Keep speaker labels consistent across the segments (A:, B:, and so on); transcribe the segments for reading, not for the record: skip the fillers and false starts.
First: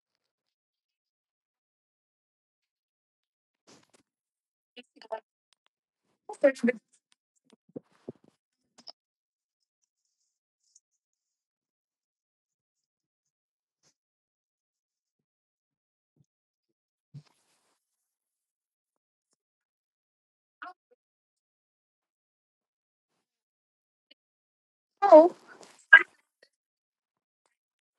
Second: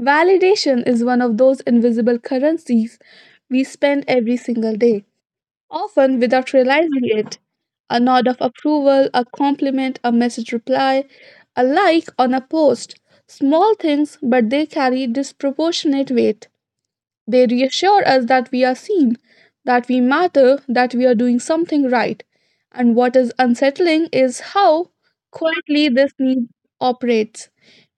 A: Validation is one of those invisible currencies we spend every single day, often without realizing it. A nod of approval, a compliment, a message reply, a like on a post. Small things, but they carry disproportionate weight. They reassure us that we are seen, that we matter, that we are doing something right. And what is unsettling is how quietly this need operates.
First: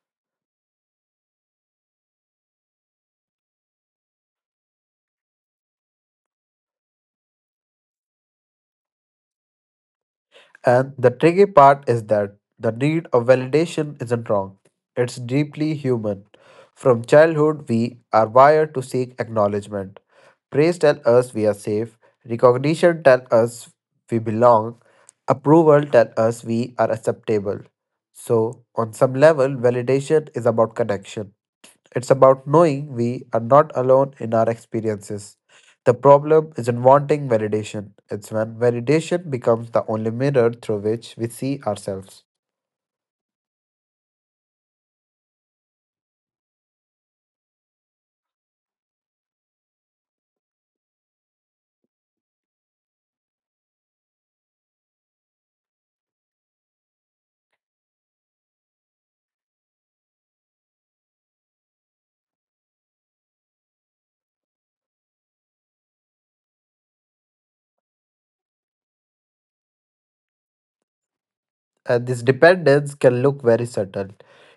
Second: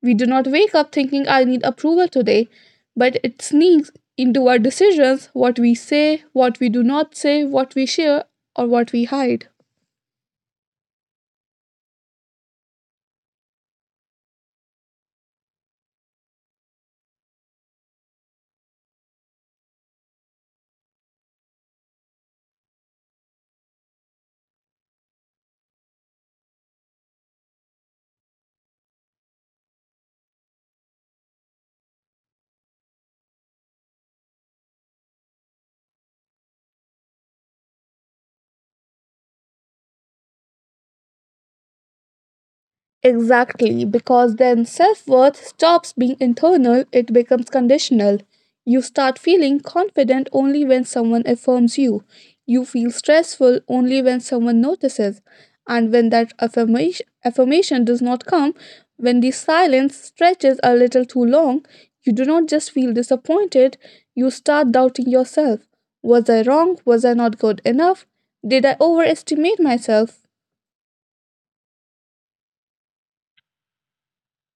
A: We do not wake up thinking, I need approval today, but it sneaks into our decisions: what we say, what we do not say, what we share, or what we hide.
B: And the tricky part is that the need of validation isn't wrong, it's deeply human. From childhood, we are wired to seek acknowledgement. Praise tells us we are safe, recognition tells us we belong, approval tells us we are acceptable. So, on some level, validation is about connection. It's about knowing we are not alone in our experiences. The problem isn't wanting validation, it's when validation becomes the only mirror through which we see ourselves.
A: Exactly, because then self worth stops being internal, it becomes conditional. You start feeling confident only when someone affirms you. You feel stressful only when someone notices. And when that affirmation does not come, when the silence stretches a little too long, you do not just feel disappointed, you start doubting yourself. Was I wrong? Was I not good enough? Did I overestimate myself?
B: And this dependence can look very subtle.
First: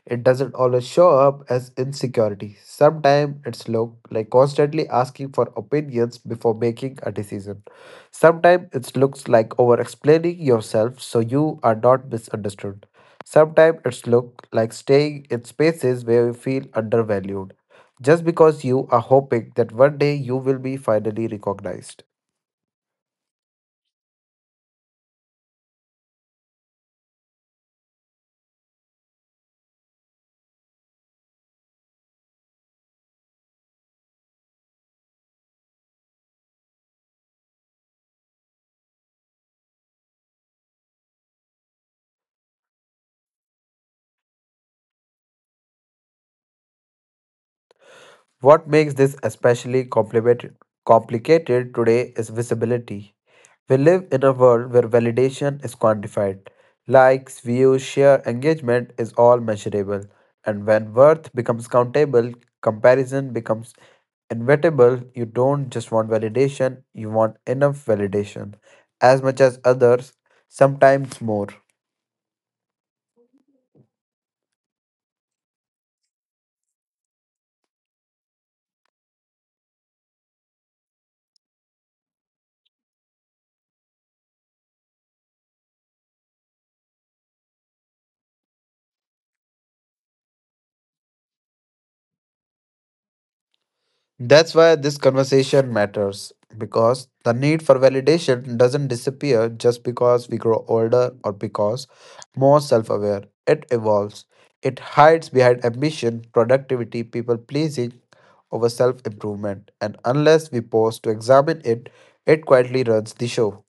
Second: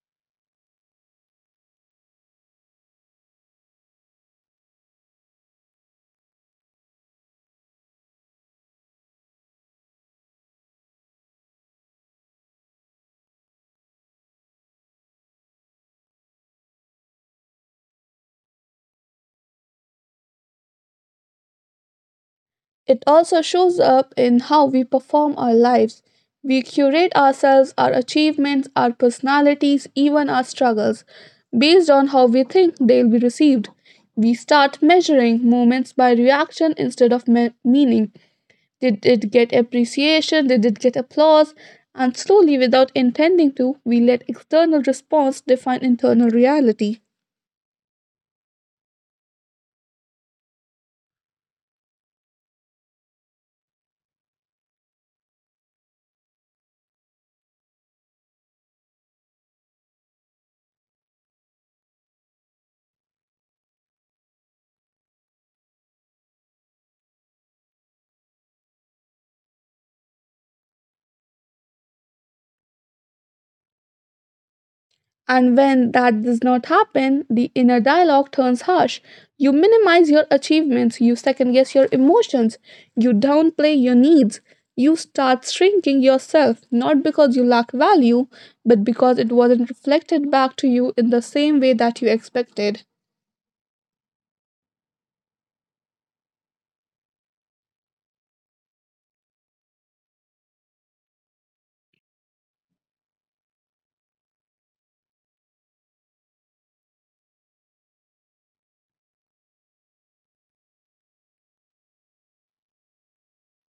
B: It doesn't always show up as insecurity. Sometimes it's look like constantly asking for opinions before making a decision. Sometimes it looks like over explaining yourself so you are not misunderstood. Sometimes it's look like staying in spaces where you feel undervalued. Just because you are hoping that one day you will be finally recognized.
A: It also shows up in how we perform our lives. We curate ourselves, our achievements, our personalities, even our struggles, based on how we think they'll be received. We start measuring moments by reaction instead of meaning. Did it get appreciation? Did it get applause? And slowly, without intending to, we let external response define internal reality.
B: What makes this especially complicated today is visibility. We live in a world where validation is quantified. Likes, views, share, engagement is all measurable. And when worth becomes countable, comparison becomes inevitable. You don't just want validation, you want enough validation. As much as others, sometimes more.
A: And when that does not happen, the inner dialogue turns harsh. You minimize your achievements, you second guess your emotions, you downplay your needs, you start shrinking yourself, not because you lack value, but because it wasn't reflected back to you in the same way that you expected.
B: That's why this conversation matters because the need for validation doesn't disappear just because we grow older or because more self aware. It evolves. It hides behind ambition, productivity, people pleasing, over self improvement. And unless we pause to examine it, it quietly runs the show.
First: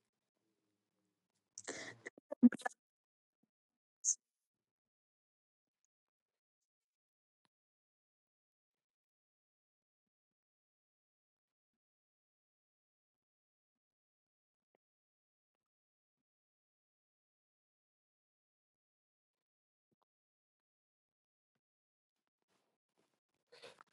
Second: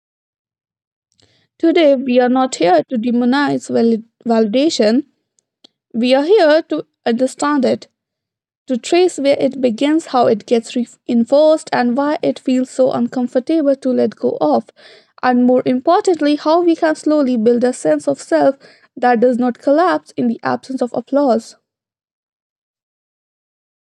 A: Today, we are not here to demonize validation, we are here to understand it, to trace where it begins, how it gets reinforced, and why it feels so uncomfortable to let go of. And more importantly, how we can slowly build a sense of self that does not collapse in the absence of applause.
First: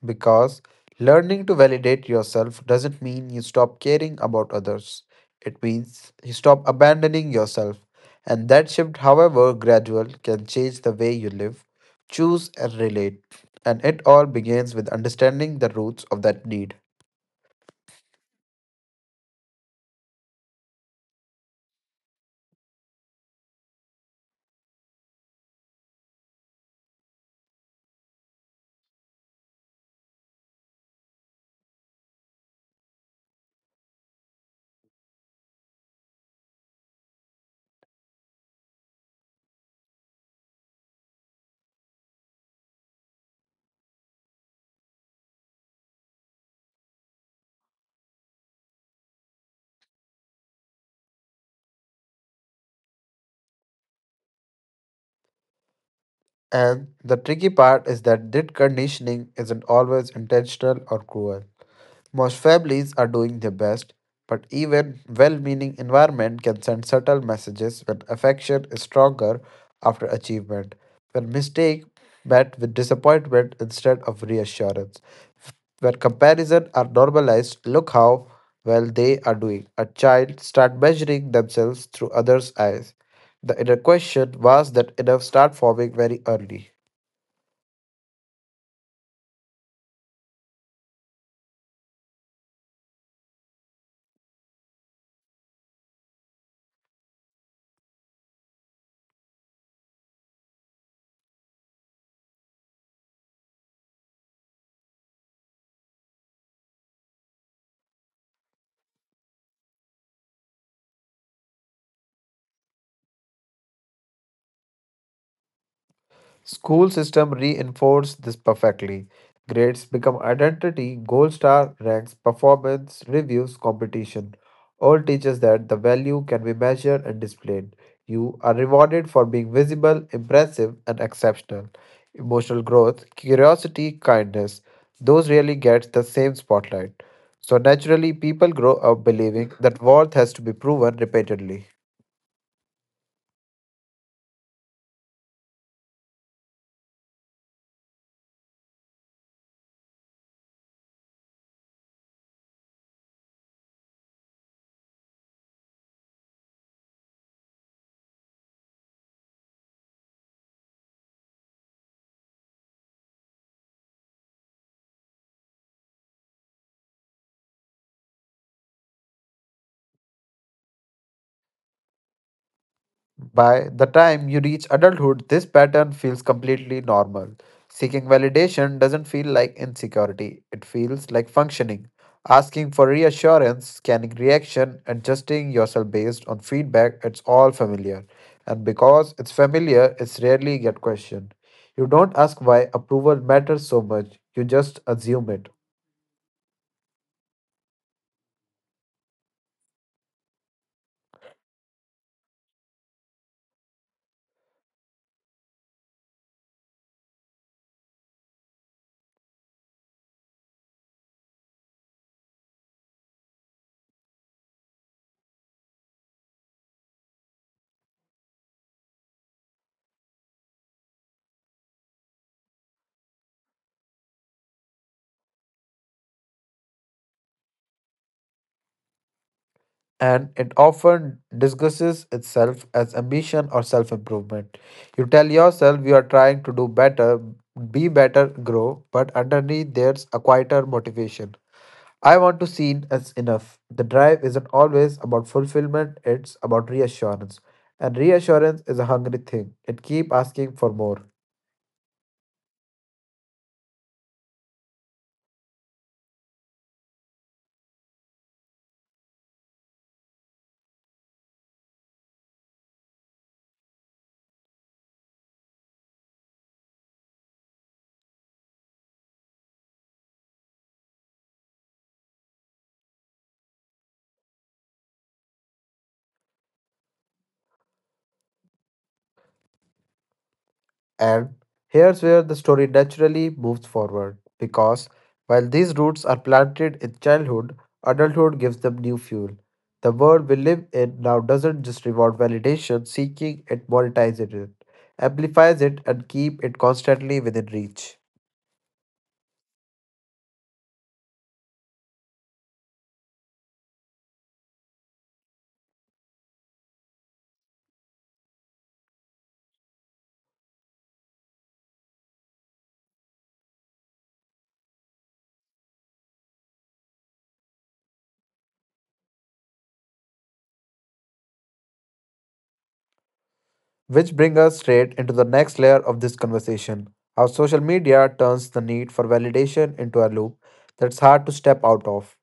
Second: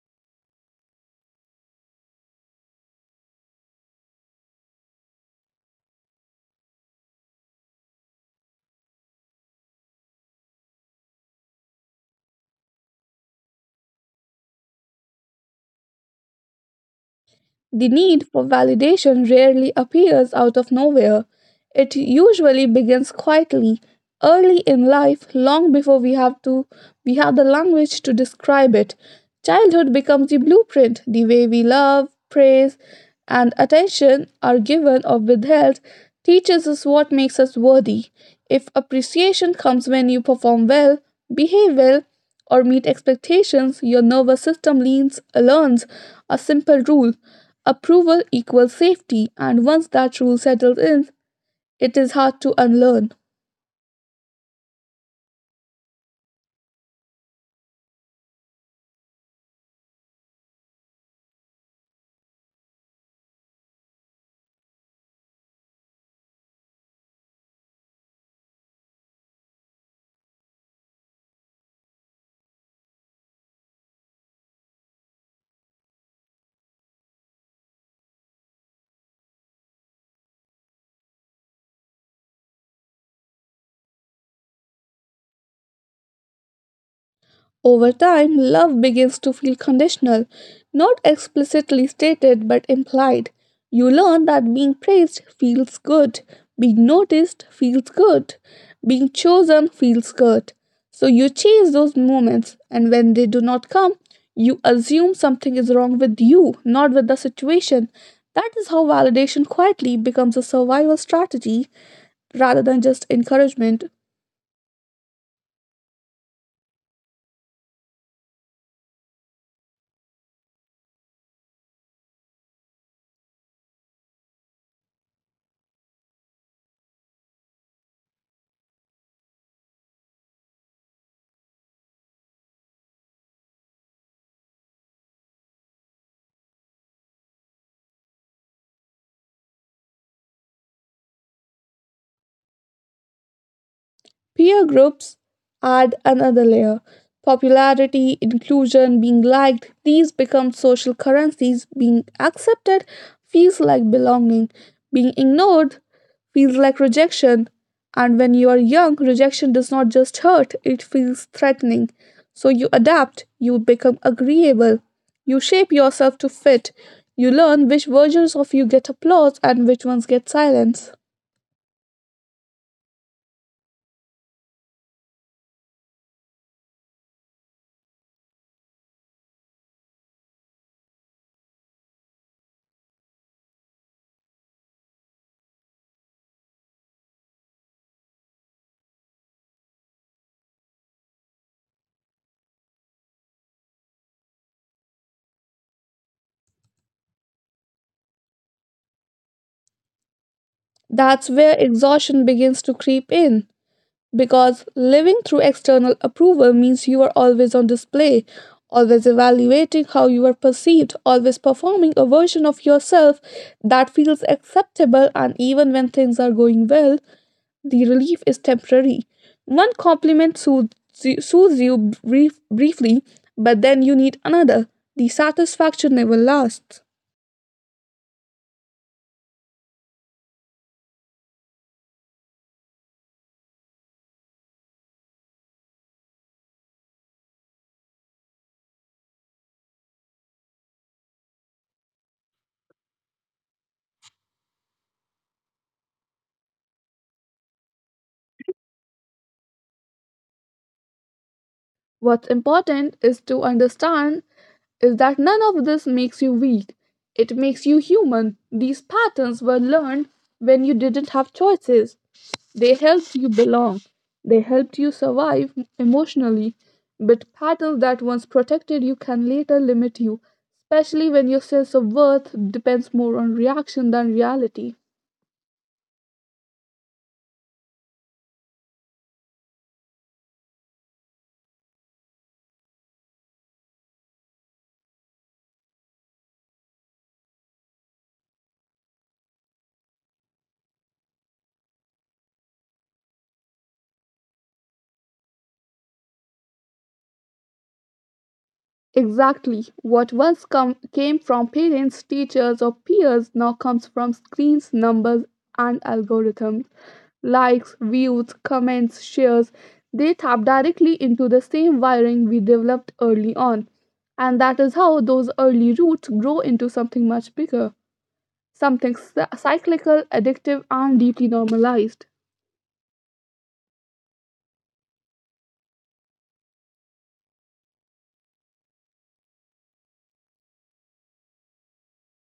B: Because learning to validate yourself doesn't mean you stop caring about others. It means you stop abandoning yourself. And that shift, however gradual, can change the way you live, choose, and relate. And it all begins with understanding the roots of that need.
A: The need for validation rarely appears out of nowhere. It usually begins quietly, early in life, long before we have the language to describe it. Childhood becomes the blueprint. The way we love, praise, and attention are given or withheld teaches us what makes us worthy. If appreciation comes when you perform well, behave well, or meet expectations, your nervous system leans learns a simple rule: approval equals safety. And once that rule settles in, it is hard to unlearn.
B: And the tricky part is that that conditioning isn't always intentional or cruel. Most families are doing their best, but even well meaning environment can send subtle messages when affection is stronger after achievement, when mistake met with disappointment instead of reassurance. When comparison are normalized, look how well they are doing. A child start measuring themselves through others' eyes. The inner question was that enough start forming very early.
A: Over time, love begins to feel conditional, not explicitly stated but implied. You learn that being praised feels good, being noticed feels good, being chosen feels good. So you chase those moments, and when they do not come, you assume something is wrong with you, not with the situation. That is how validation quietly becomes a survival strategy rather than just encouragement.
B: School system reinforce this perfectly. Grades become identity, gold star, ranks, performance, reviews, competition. All teaches that the value can be measured and displayed. You are rewarded for being visible, impressive, and exceptional. Emotional growth, curiosity, kindness, those really get the same spotlight. So naturally people grow up believing that worth has to be proven repeatedly.
A: Peer groups add another layer. Popularity, inclusion, being liked, these become social currencies. Being accepted feels like belonging. Being ignored feels like rejection. And when you are young, rejection does not just hurt, it feels threatening. So you adapt, you become agreeable, you shape yourself to fit, you learn which versions of you get applause and which ones get silence.
B: By the time you reach adulthood, this pattern feels completely normal. Seeking validation doesn't feel like insecurity, it feels like functioning. Asking for reassurance, scanning reaction, adjusting yourself based on feedback, it's all familiar. And because it's familiar, it's rarely get questioned. You don't ask why approval matters so much, you just assume it.
A: That's where exhaustion begins to creep in, because living through external approval means you are always on display, always evaluating how you are perceived, always performing a version of yourself that feels acceptable. And even when things are going well, the relief is temporary. One compliment soothes you briefly, but then you need another. The satisfaction never lasts.
B: And it often disguises itself as ambition or self improvement. You tell yourself you are trying to do better, be better, grow, but underneath there's a quieter motivation. I want to seen as enough. The drive isn't always about fulfillment, it's about reassurance. And reassurance is a hungry thing. It keeps asking for more.
A: What's important is to understand is that none of this makes you weak. It makes you human. These patterns were learned when you didn't have choices. They helped you belong. They helped you survive emotionally. But patterns that once protected you can later limit you, especially when your sense of worth depends more on reaction than reality.
B: And here's where the story naturally moves forward, because while these roots are planted in childhood, adulthood gives them new fuel. The world we live in now doesn't just reward validation, seeking it monetizes it, amplifies it, and keep it constantly within reach.
A: Exactly. What once came from parents, teachers, or peers now comes from screens, numbers, and algorithms. Likes, views, comments, shares, they tap directly into the same wiring we developed early on. And that is how those early roots grow into something much bigger, something cyclical, addictive, and deeply normalized.
B: Which brings us straight into the next layer of this conversation, how social media turns the need for validation into a loop that's hard to step out of.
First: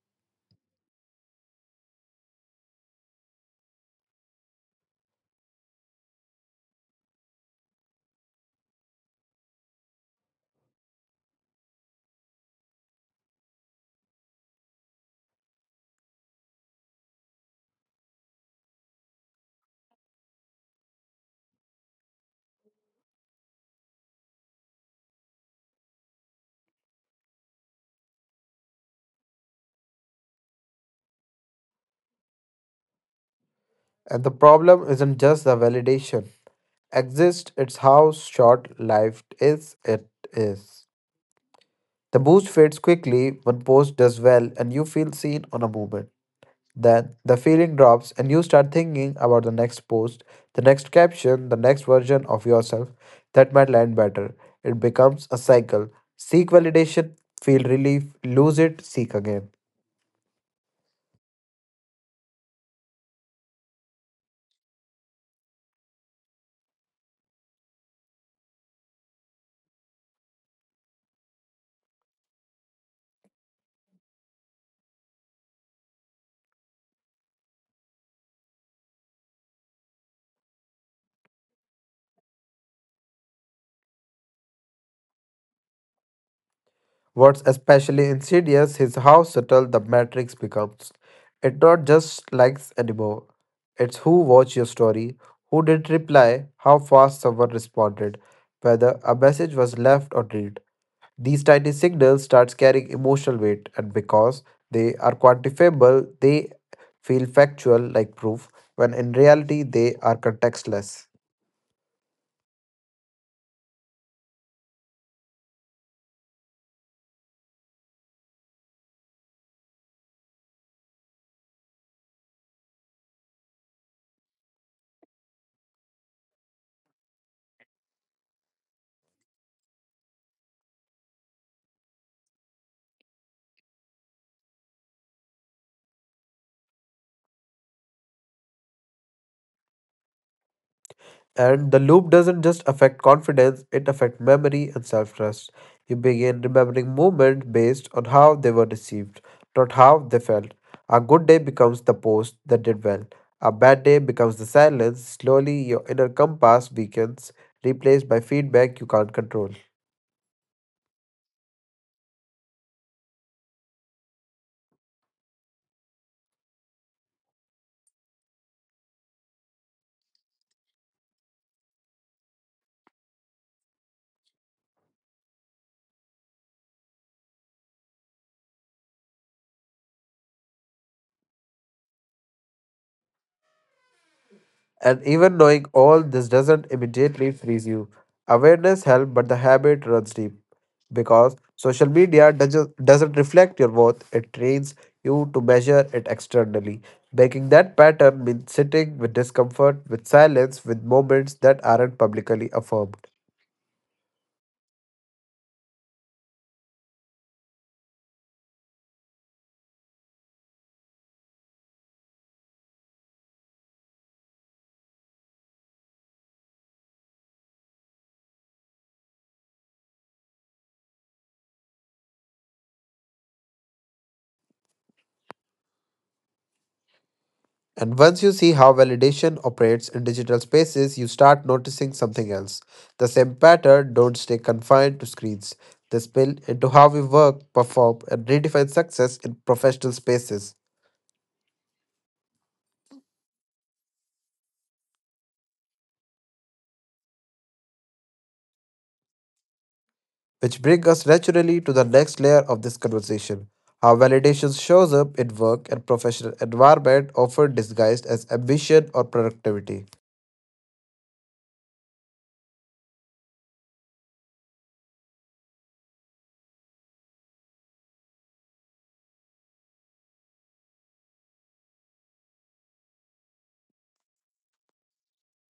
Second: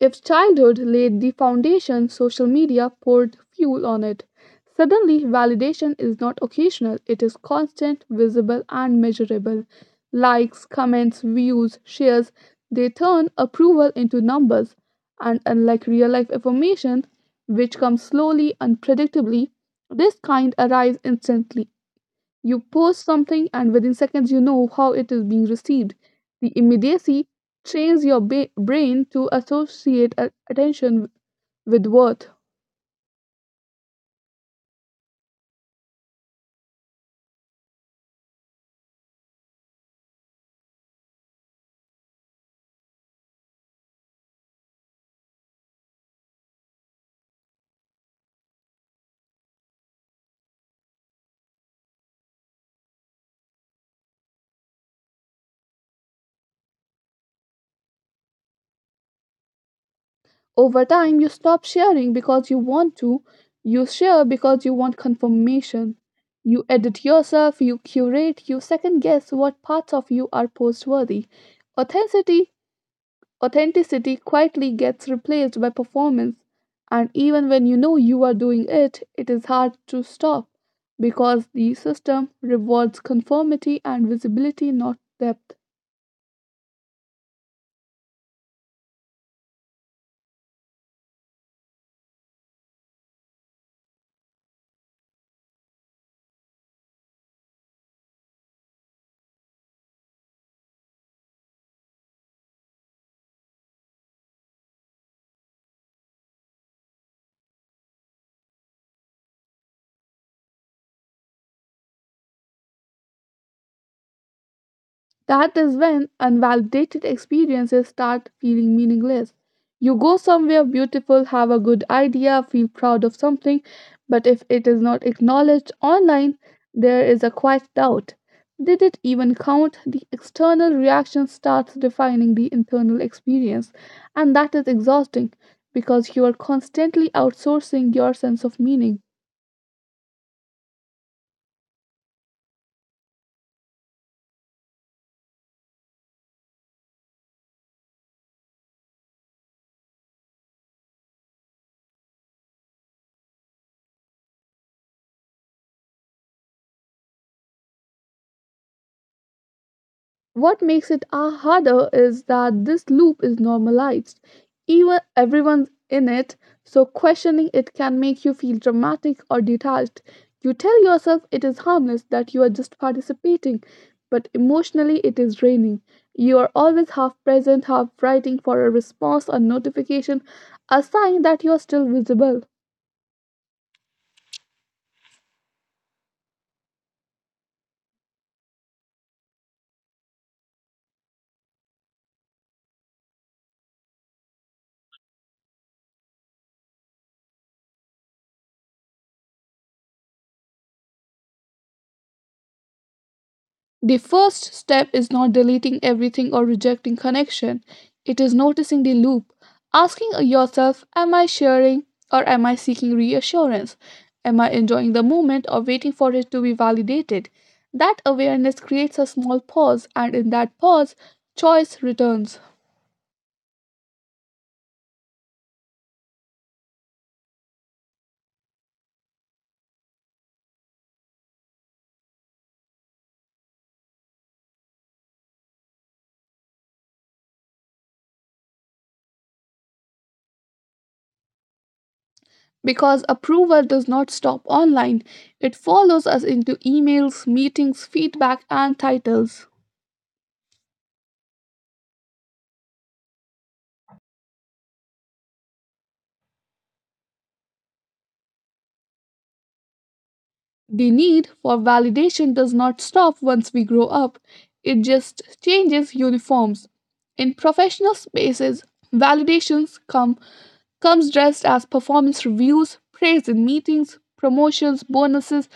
A: If childhood laid the foundation, social media poured fuel on it. Suddenly, validation is not occasional, it is constant, visible, and measurable. Likes, comments, views, shares, they turn approval into numbers. And unlike real life affirmation, which comes slowly, unpredictably, this kind arrives instantly. You post something, and within seconds, you know how it is being received. The immediacy trains your brain to associate attention with worth.
B: And the problem isn't just the validation exists, it's how short life is it is. The boost fades quickly, one post does well and you feel seen on a moment. Then the feeling drops and you start thinking about the next post, the next caption, the next version of yourself that might land better. It becomes a cycle. Seek validation, feel relief, lose it, seek again.
A: Over time, you stop sharing because you want to, you share because you want confirmation. You edit yourself, you curate, you second guess what parts of you are postworthy. Authenticity Authenticity quietly gets replaced by performance, and even when you know you are doing it, it is hard to stop because the system rewards conformity and visibility, not depth.
B: What's especially insidious is how subtle the matrix becomes. It's not just likes anymore. It's who watched your story, who did reply, how fast someone responded, whether a message was left or read. These tiny signals start carrying emotional weight, and because they are quantifiable, they feel factual like proof, when in reality they are contextless.
A: That is when unvalidated experiences start feeling meaningless. You go somewhere beautiful, have a good idea, feel proud of something, but if it is not acknowledged online, there is a quiet doubt. Did it even count? The external reaction starts defining the internal experience, and that is exhausting because you are constantly outsourcing your sense of meaning.
B: And the loop doesn't just affect confidence, it affects memory and self trust. You begin remembering moments based on how they were received, not how they felt. A good day becomes the post that did well. A bad day becomes the silence. Slowly, your inner compass weakens, replaced by feedback you can't control.
A: What makes it harder is that this loop is normalized. Even everyone's in it, so questioning it can make you feel dramatic or detached. You tell yourself it is harmless, that you are just participating, but emotionally it is draining. You are always half present, half writing for a response, a notification, a sign that you are still visible.
B: And even knowing all this doesn't immediately freeze you. Awareness helps, but the habit runs deep. Because social media doesn't reflect your worth, it trains you to measure it externally. Breaking that pattern means sitting with discomfort, with silence, with moments that aren't publicly affirmed.
A: The first step is not deleting everything or rejecting connection. It is noticing the loop, asking yourself, am I sharing or am I seeking reassurance? Am I enjoying the moment or waiting for it to be validated? That awareness creates a small pause, and in that pause, choice returns.
B: And once you see how validation operates in digital spaces, you start noticing something else. The same pattern don't stay confined to screens. They spill into how we work, perform, and redefine success in professional spaces.
A: Because approval does not stop online, it follows us into emails, meetings, feedback, and titles.
B: Which brings us naturally to the next layer of this conversation. How validation shows up in work and professional environment often disguised as ambition or productivity.
A: The need for validation does not stop once we grow up, it just changes uniforms. In professional spaces, validations come comes dressed as performance reviews, praise in meetings, promotions, bonuses,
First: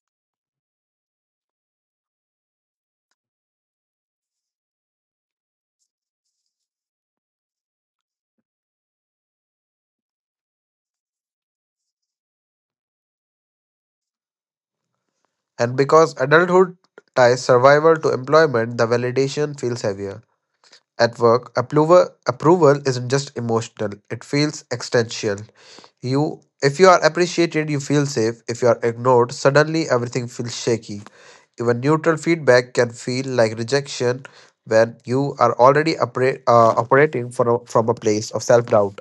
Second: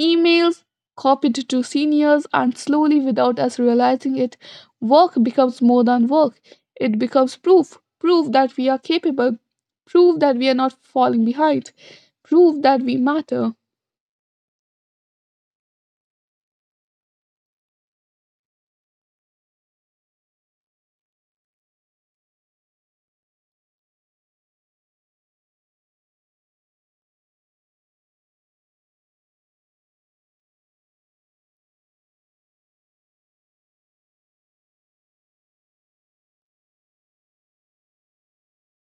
A: emails copied to seniors. And slowly, without us realizing it, work becomes more than work. It becomes proof that we are capable, proof that we are not falling behind, proof that we matter.
B: And because adulthood ties survival to employment, the validation feels heavier. At work, approval isn't just emotional, it feels existential. You If you are appreciated, you feel safe. If you are ignored, suddenly everything feels shaky. Even neutral feedback can feel like rejection when you are already operating from a place of self-doubt.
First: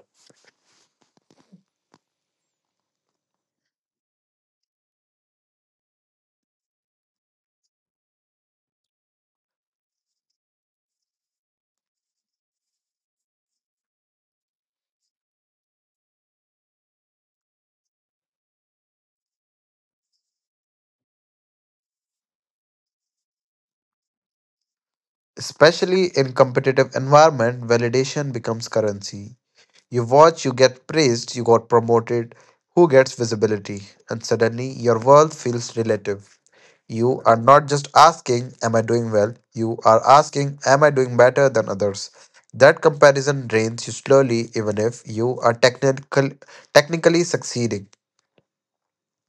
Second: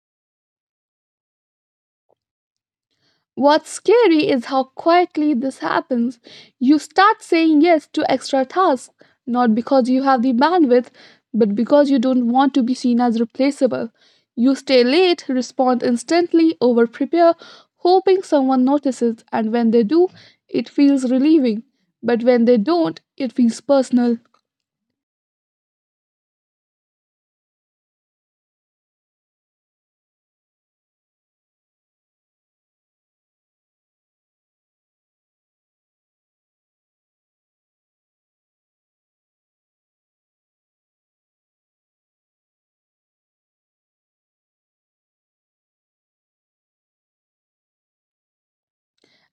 A: What's scary is how quietly this happens. You start saying yes to extra tasks, not because you have the bandwidth, but because you don't want to be seen as replaceable. You stay late, respond instantly, over prepare, hoping someone notices, and when they do, it feels relieving. But when they don't, it feels personal.
B: Especially in competitive environment, validation becomes currency. You watch, you get praised, you got promoted, who gets visibility, and suddenly your world feels relative. You are not just asking, Am I doing well? You are asking, Am I doing better than others? That comparison drains you slowly, even if you are technically succeeding.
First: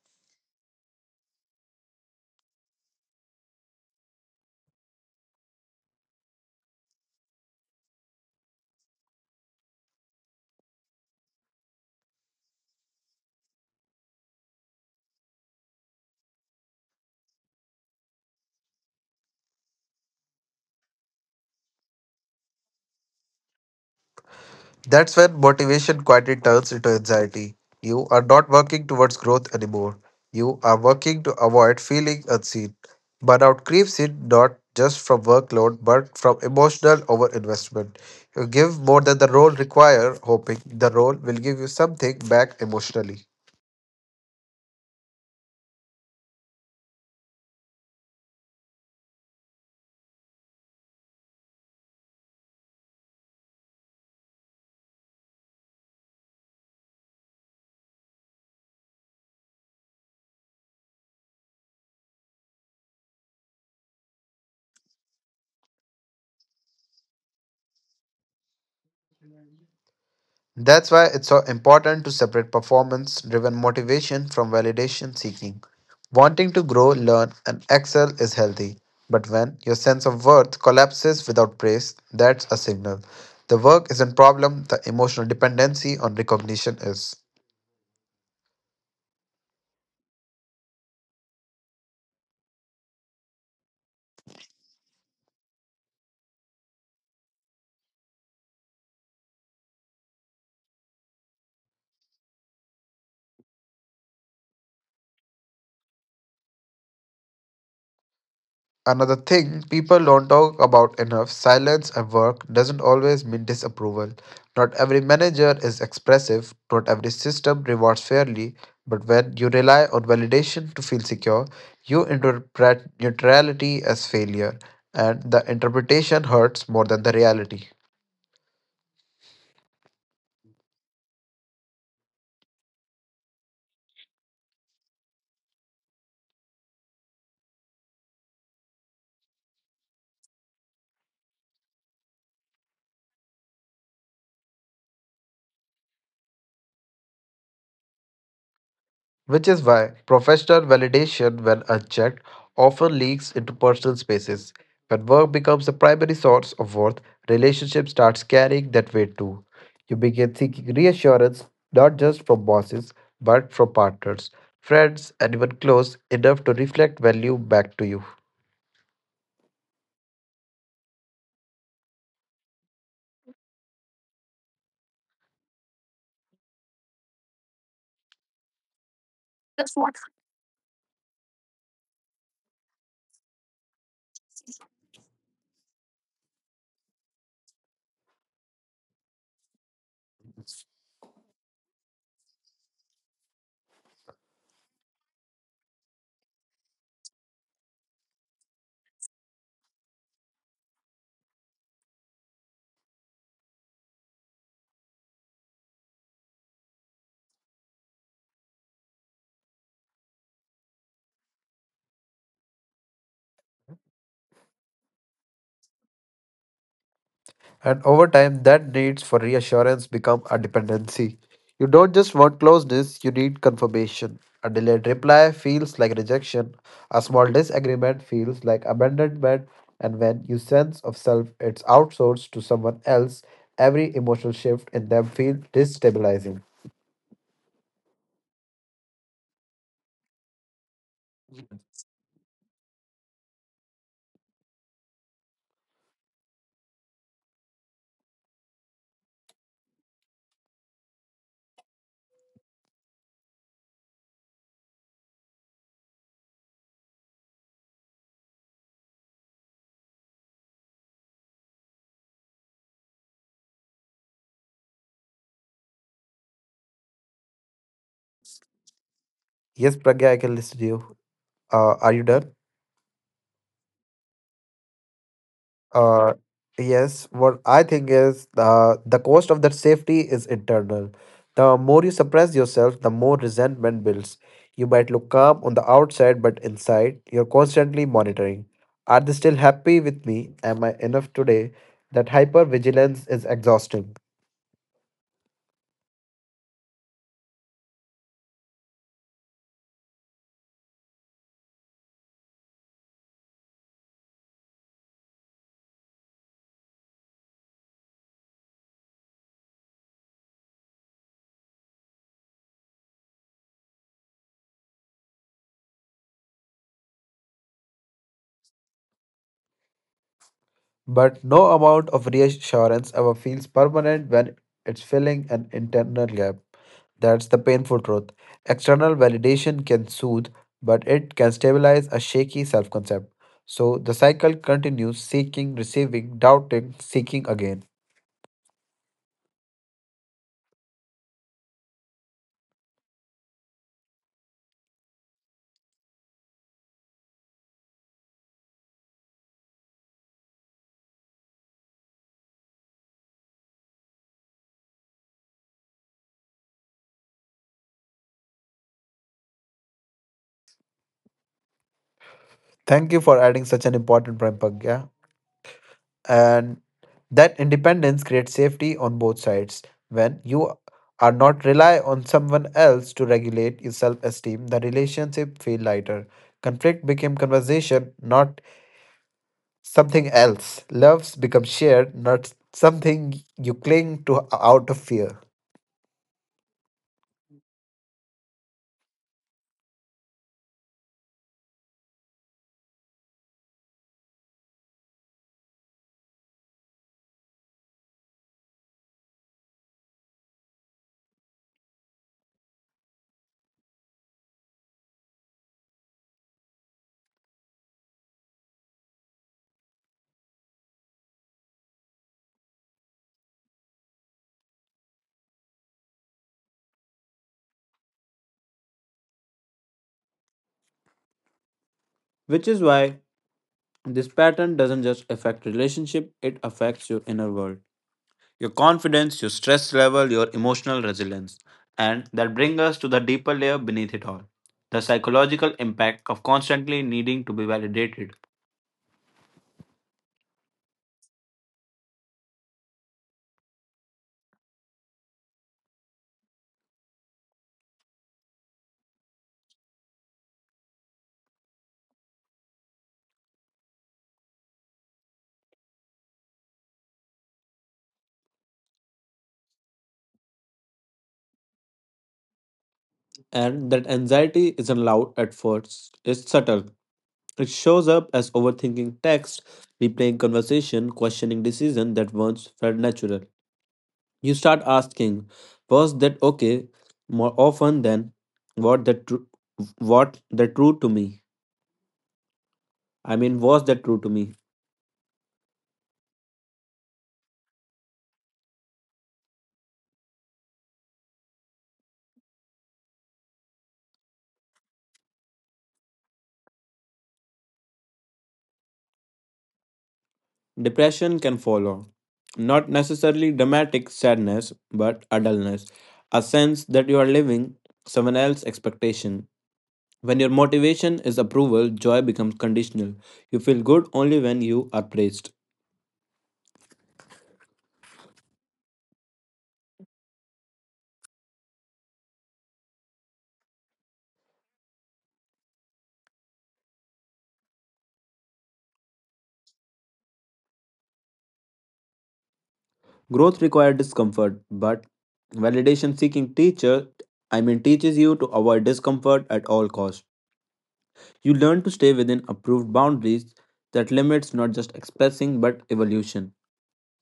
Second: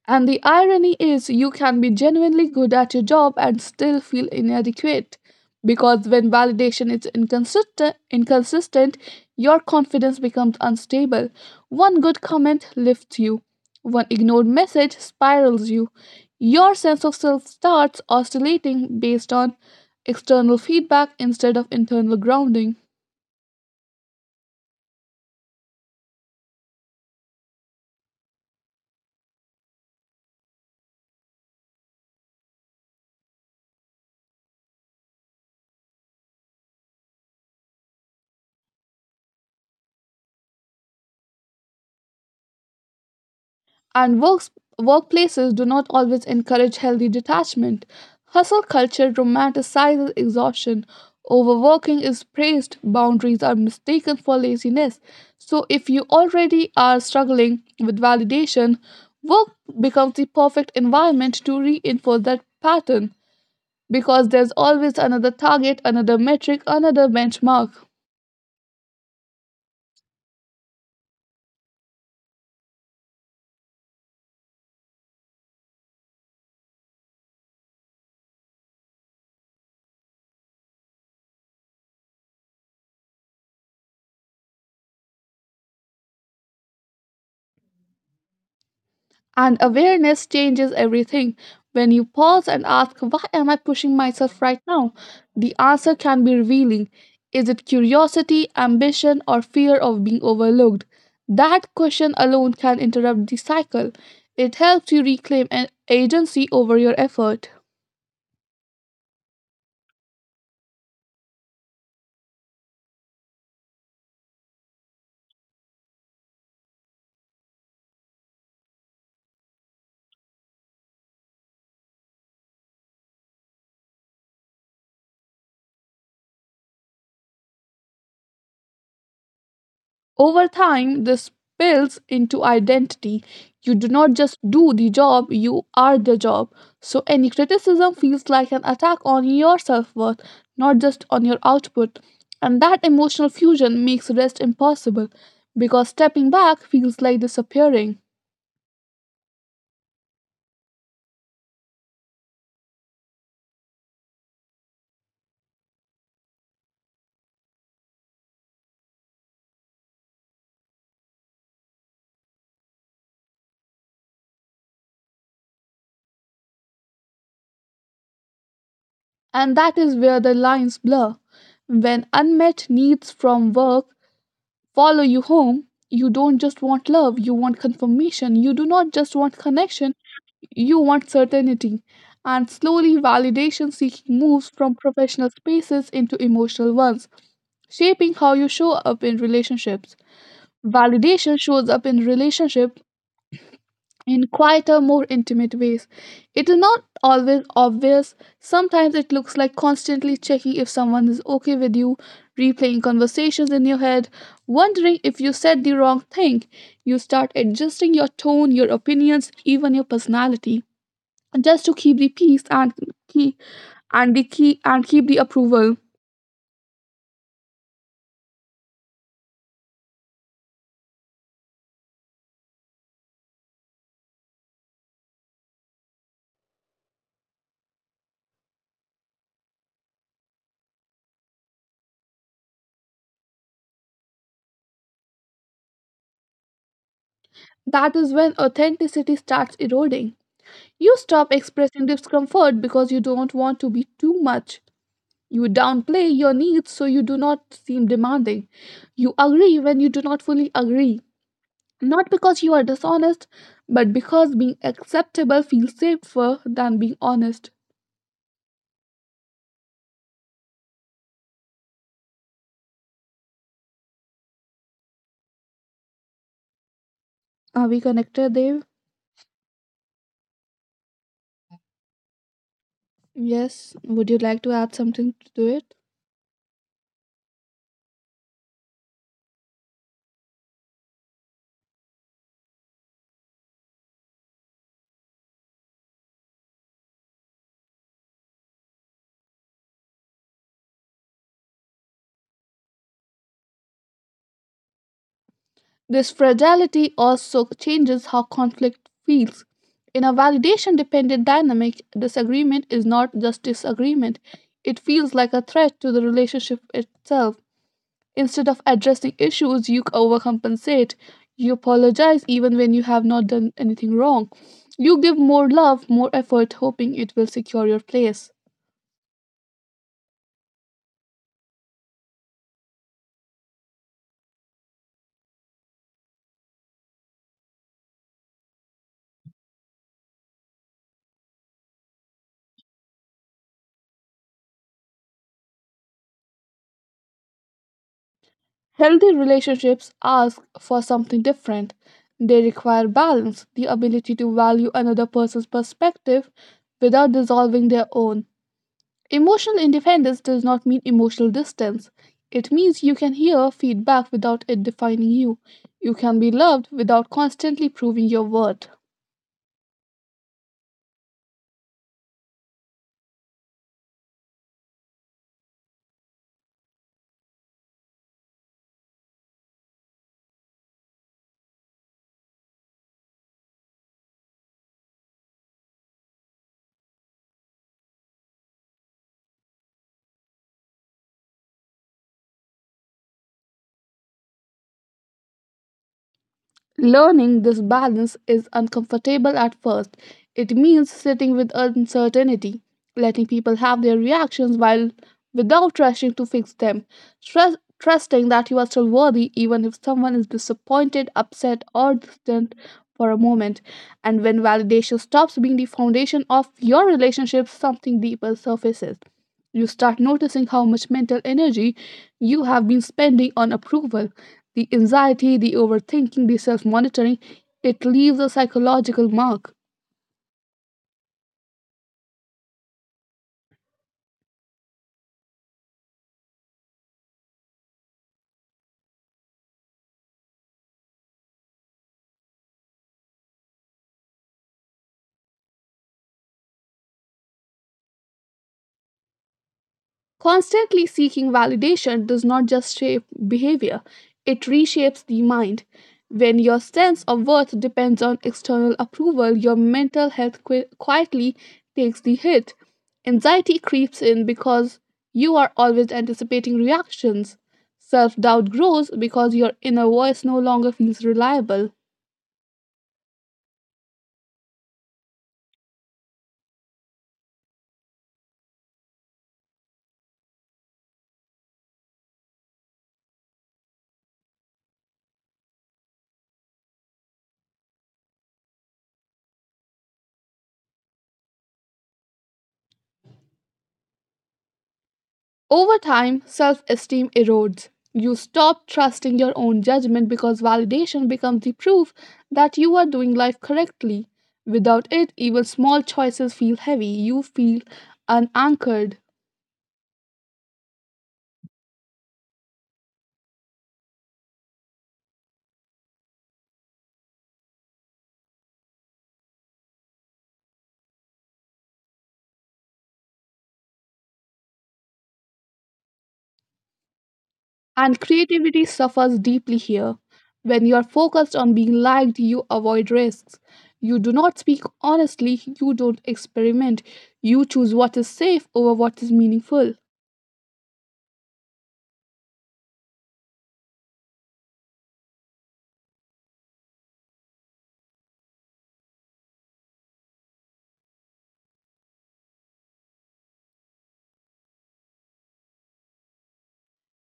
A: And the irony is, you can be genuinely good at your job and still feel inadequate. Because when validation is inconsistent, your confidence becomes unstable. One good comment lifts you, one ignored message spirals you. Your sense of self starts oscillating based on external feedback instead of internal grounding.
B: That's when motivation quietly turns into anxiety. You are not working towards growth anymore. You are working to avoid feeling unseen. Burnout creeps in not just from workload but from emotional overinvestment. You give more than the role requires, hoping the role will give you something back emotionally.
A: and works, Workplaces do not always encourage healthy detachment. Hustle culture romanticizes exhaustion. Overworking is praised, boundaries are mistaken for laziness. So, if you already are struggling with validation, work becomes the perfect environment to reinforce that pattern, because there's always another target, another metric, another benchmark.
B: That's why it's so important to separate performance driven motivation from validation seeking. Wanting to grow, learn, and excel is healthy. But when your sense of worth collapses without praise, that's a signal. The work isn't problem, the emotional dependency on recognition is.
A: And awareness changes everything. When you pause and ask, why am I pushing myself right now? The answer can be revealing. Is it curiosity, ambition, or fear of being overlooked? That question alone can interrupt the cycle. It helps you reclaim an agency over your effort.
B: Another thing people don't talk about enough, silence at work doesn't always mean disapproval. Not every manager is expressive, not every system rewards fairly, but when you rely on validation to feel secure, you interpret neutrality as failure, and the interpretation hurts more than the reality.
A: Over time, this spills into identity. You do not just do the job, you are the job. So any criticism feels like an attack on your self worth, not just on your output. And that emotional fusion makes rest impossible, because stepping back feels like disappearing.
B: Which is why professional validation, when unchecked, often leaks into personal spaces. When work becomes the primary source of worth, relationship starts carrying that weight too. You begin seeking reassurance not just from bosses, but from partners, friends, and even close enough to reflect value back to you.
A: And that is where the lines blur. When unmet needs from work follow you home, you don't just want love, you want confirmation. You do not just want connection, you want certainty, and slowly validation seeking moves from professional spaces into emotional ones, shaping how you show up in relationships. Validation shows up in relationship in quieter, more intimate ways. It is not always obvious. Sometimes it looks like constantly checking if someone is okay with you, replaying conversations in your head, wondering if you said the wrong thing. You start adjusting your tone, your opinions, even your personality just to keep the peace keep and keep the approval.
B: And over time, that needs for reassurance become a dependency. You don't just want closeness, you need confirmation. A delayed reply feels like rejection. A small disagreement feels like abandonment. And when you sense of self it's outsourced to someone else, every emotional shift in them feels destabilizing.
A: That is when authenticity starts eroding. You stop expressing discomfort because you don't want to be too much. You downplay your needs so you do not seem demanding. You agree when you do not fully agree. Not because you are dishonest, but because being acceptable feels safer than being honest. Are we connected, Dev?
B: Yes, Pragya, I can listen to you. Are you done?
A: Yes. Would you like to add something to it?
B: Uh, yes, what I think is, the cost of that safety is internal. The more you suppress yourself, the more resentment builds. You might look calm on the outside, but inside, you're constantly monitoring. Are they still happy with me? Am I enough today? That hypervigilance is exhausting.
A: This fragility also changes how conflict feels. In a validation dependent dynamic, disagreement is not just disagreement, it feels like a threat to the relationship itself. Instead of addressing issues, you overcompensate. You apologize even when you have not done anything wrong. You give more love, more effort, hoping it will secure your place.
B: But no amount of reassurance ever feels permanent when it's filling an internal gap. That's the painful truth. External validation can soothe, but it can stabilize a shaky self concept. So the cycle continues, seeking, receiving, doubting, seeking again.
A: Healthy relationships ask for something different. They require balance, the ability to value another person's perspective without dissolving their own. Emotional independence does not mean emotional distance. It means you can hear feedback without it defining you. You can be loved without constantly proving your worth.
B: Thank you for adding such an important point, Pragya. And that independence creates safety on both sides. When you are not rely on someone else to regulate your self-esteem, the relationship feel lighter. Conflict became conversation, not something else. Loves become shared, not something you cling to out of fear.
A: Learning this balance is uncomfortable at first. It means sitting with uncertainty, letting people have their reactions while without rushing to fix them, trusting that you are still worthy even if someone is disappointed, upset, or distant for a moment. And when validation stops being the foundation of your relationship, something deeper surfaces. You start noticing how much mental energy you have been spending on approval, the anxiety, the overthinking, the self monitoring. It leaves a psychological mark.
B: By this relationship, it affects your inner world, your confidence, your stress level, your emotional resilience. And that brings us to the deeper layer beneath it all, the psychological impact of constantly needing to be validated.
A: Constantly seeking validation does not just shape behavior, it reshapes the mind. When your sense of worth depends on external approval, your mental health quietly takes the hit. Anxiety creeps in because you are always anticipating reactions. Self doubt grows because your inner voice no longer feels reliable.
B: And that anxiety isn't loud at first, it's subtle. It shows up as overthinking text, replaying conversation, questioning decision that once felt natural. You start asking, was that okay? More often than what that tru- what that true to me? I mean, was that true to me?
A: Over time, self esteem erodes. You stop trusting your own judgment because validation becomes the proof that you are doing life correctly. Without it, even small choices feel heavy. You feel unanchored.
B: Depression can follow. Not necessarily dramatic sadness, but a dullness. A sense that you are living someone else's expectation. When your motivation is approval, joy becomes conditional. You feel good only when you are praised.
A: And creativity suffers deeply here. When you are focused on being liked, you avoid risks. You do not speak honestly, you don't experiment. You choose what is safe over what is meaningful.
B: Growth requires discomfort, but validation seeking I mean, teaches you to avoid discomfort at all costs. You learn to stay within approved boundaries that limits not just expressing but evolution.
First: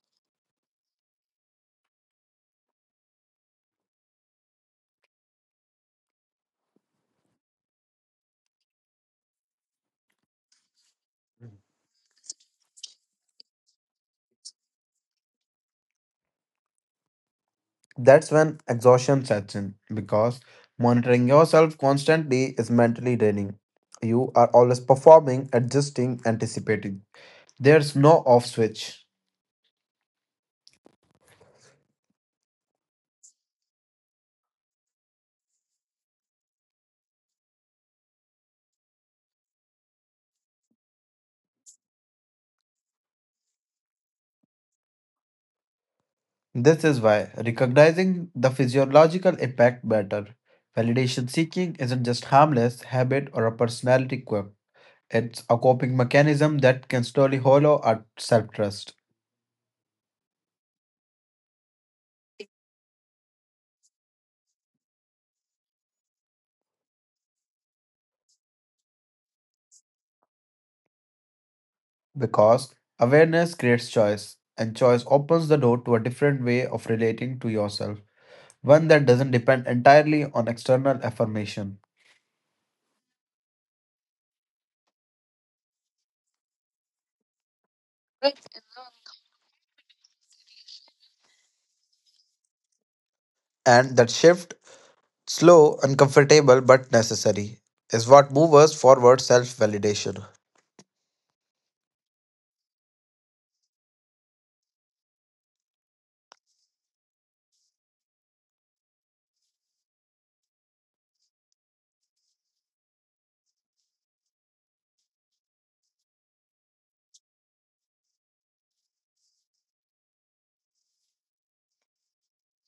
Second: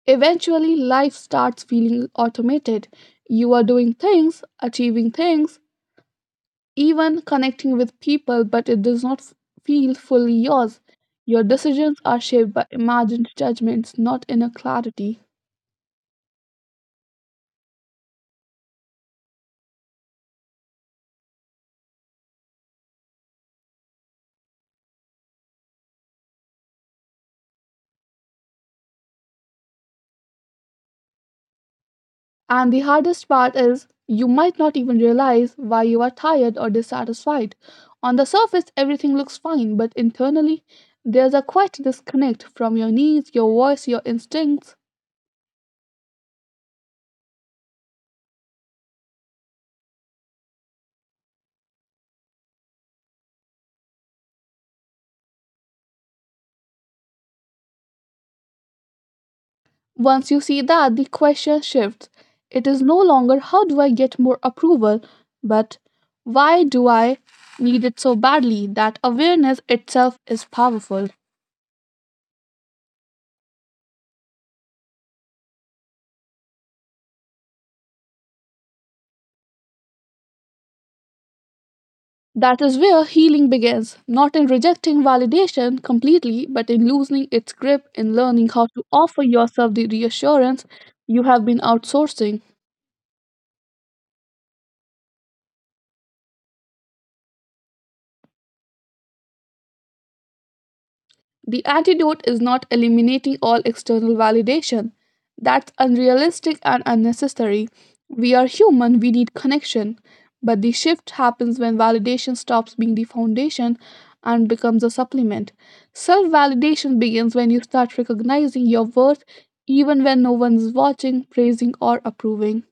A: Eventually, life starts feeling automated. You are doing things, achieving things, even connecting with people, but it does not feel fully yours. Your decisions are shaped by imagined judgments, not inner clarity.
B: That's when exhaustion sets in because monitoring yourself constantly is mentally draining. You are always performing, adjusting, anticipating. There's no off switch.
A: And the hardest part is, you might not even realize why you are tired or dissatisfied. On the surface, everything looks fine, but internally, there's a quite disconnect from your needs, your voice, your instincts.
B: This is why recognizing the physiological impact matter. Validation seeking isn't just harmless habit or a personality quirk. It's a coping mechanism that can slowly hollow our self-trust,
A: Once you see that, the question shifts. It is no longer how do I get more approval, but why do I need it so badly? That awareness itself is powerful.
B: because awareness creates choice and choice opens the door to a different way of relating to yourself. One that doesn't depend entirely on external affirmation.
A: That is where healing begins, not in rejecting validation completely, but in loosening its grip, in learning how to offer yourself the reassurance you have been outsourcing.
B: And that shift, slow, uncomfortable, but necessary, is what moves us forward self validation.
A: The antidote is not eliminating all external validation. That's unrealistic and unnecessary. We are human, we need connection. But the shift happens when validation stops being the foundation and becomes a supplement. Self validation begins when you start recognizing your worth even when no one is watching, praising, or approving.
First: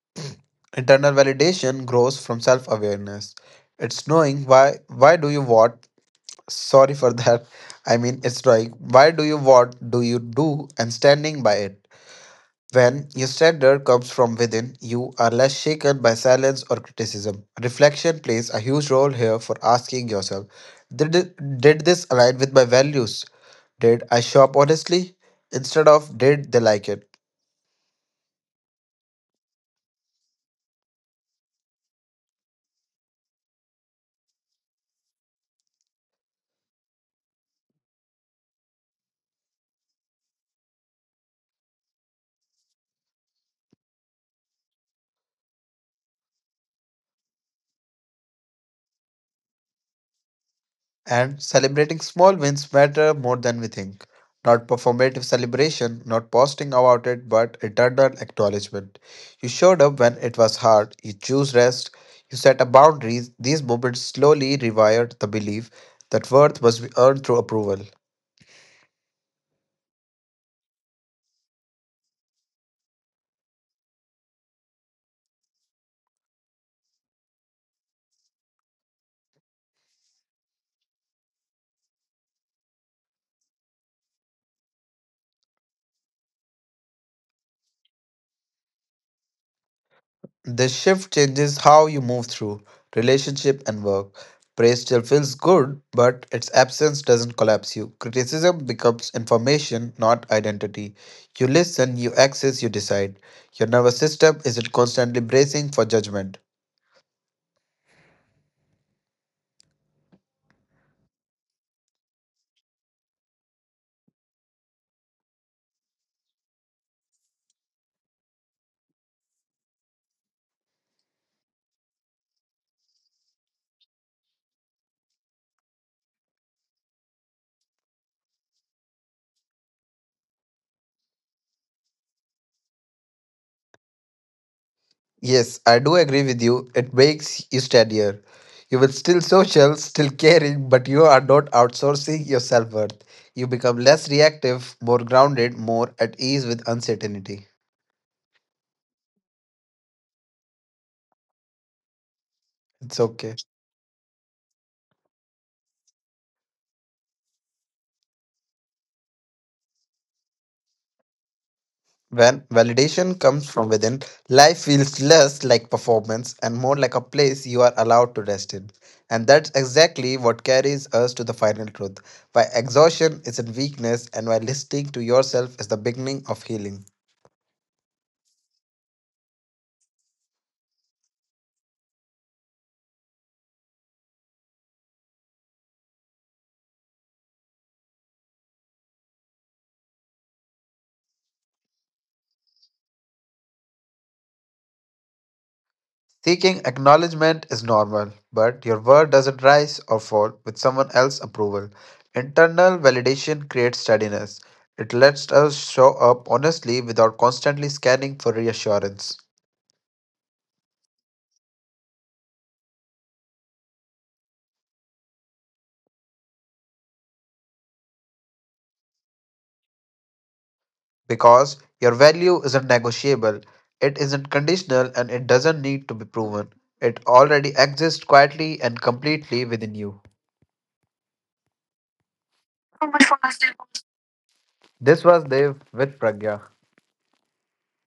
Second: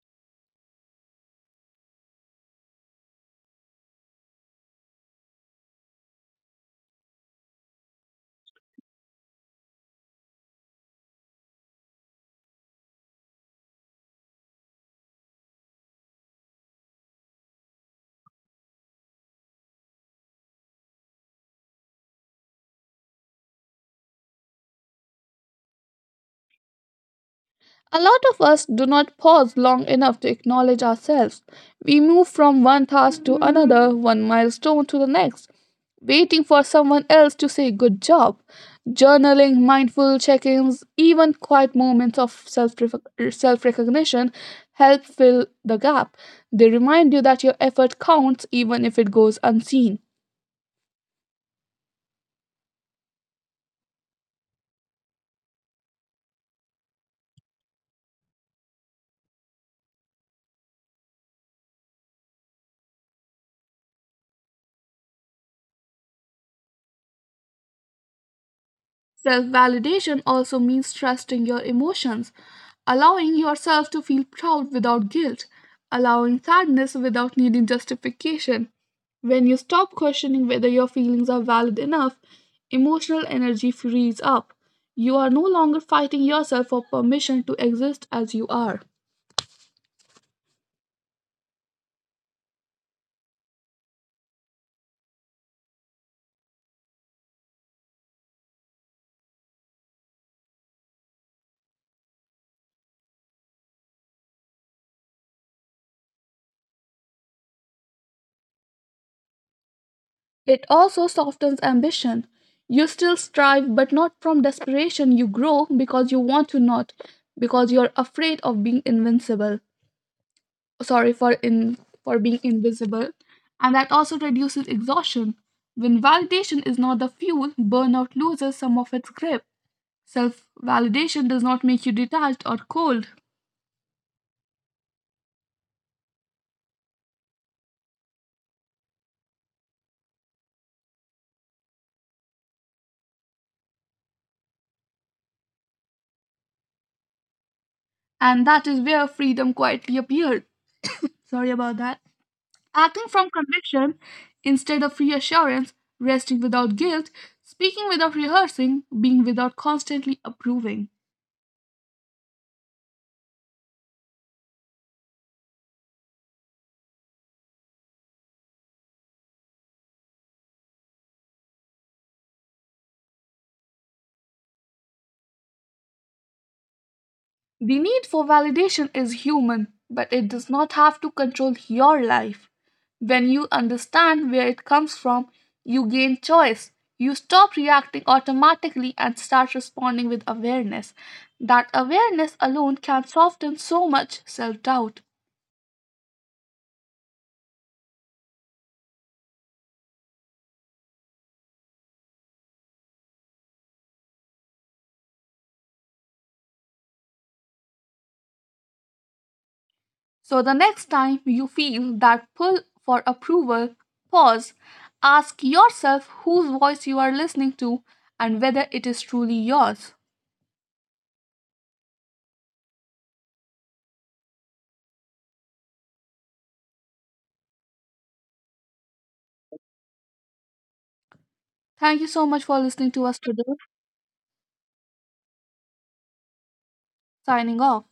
B: Internal validation grows from self awareness. It's knowing why do you what sorry for that. I mean, it's knowing why do you what do you do and standing by it. When your standard comes from within, you are less shaken by silence or criticism. Reflection plays a huge role here for asking yourself, Did, did this align with my values? Did I shop honestly? Instead of, did they like it?
A: A lot of us do not pause long enough to acknowledge ourselves. We move from one task to another, one milestone to the next, waiting for someone else to say good job. Journaling, mindful check ins, even quiet moments of self recognition help fill the gap. They remind you that your effort counts even if it goes unseen.
B: And celebrating small wins matter more than we think. Not performative celebration, not posting about it, but internal acknowledgement. You showed up when it was hard, you choose rest, you set a boundaries. These moments slowly rewired the belief that worth must be earned through approval.
A: Self validation also means trusting your emotions, allowing yourself to feel proud without guilt, allowing sadness without needing justification. When you stop questioning whether your feelings are valid enough, emotional energy frees up. You are no longer fighting yourself for permission to exist as you are.
B: This shift changes how you move through relationship and work. Praise still feels good, but its absence doesn't collapse you. Criticism becomes information, not identity. You listen, you access, you decide. Your nervous system isn't constantly bracing for judgment.
A: It also softens ambition. You still strive, but not from desperation. You grow because you want to, not because you're afraid of being invincible. Sorry, for being invisible. And that also reduces exhaustion. When validation is not the fuel, burnout loses some of its grip. Self validation does not make you detached or cold,
B: Yes, I do agree with you. It makes you steadier. You will still social, still caring, but you are not outsourcing your self worth. You become less reactive, more grounded, more at ease with uncertainty.
A: and that is where freedom quietly appeared. Sorry about that.
B: It's
A: Acting from
B: okay.
A: conviction instead of reassurance, resting without guilt, speaking without rehearsing, being without constantly approving.
B: When validation comes from within, life feels less like performance and more like a place you are allowed to rest in. And that's exactly what carries us to the final truth, why exhaustion is in weakness and why listening to yourself is the beginning of healing.
A: The need for validation is human, but it does not have to control your life. When you understand where it comes from, you gain choice. You stop reacting automatically and start responding with awareness. That awareness alone can soften so much self doubt.
B: Seeking acknowledgement is normal, but your worth doesn't rise or fall with someone else's approval. Internal validation creates steadiness. It lets us show up honestly without constantly scanning for reassurance.
A: So, the next time you feel that pull for approval, pause. Ask yourself whose voice you are listening to and whether it is truly yours.
B: Because your value isn't negotiable, it isn't conditional, and it doesn't need to be proven. It already exists quietly and completely within you.
A: Thank you so much for listening to us today.
B: This was Dev with Pragya.
A: Signing off.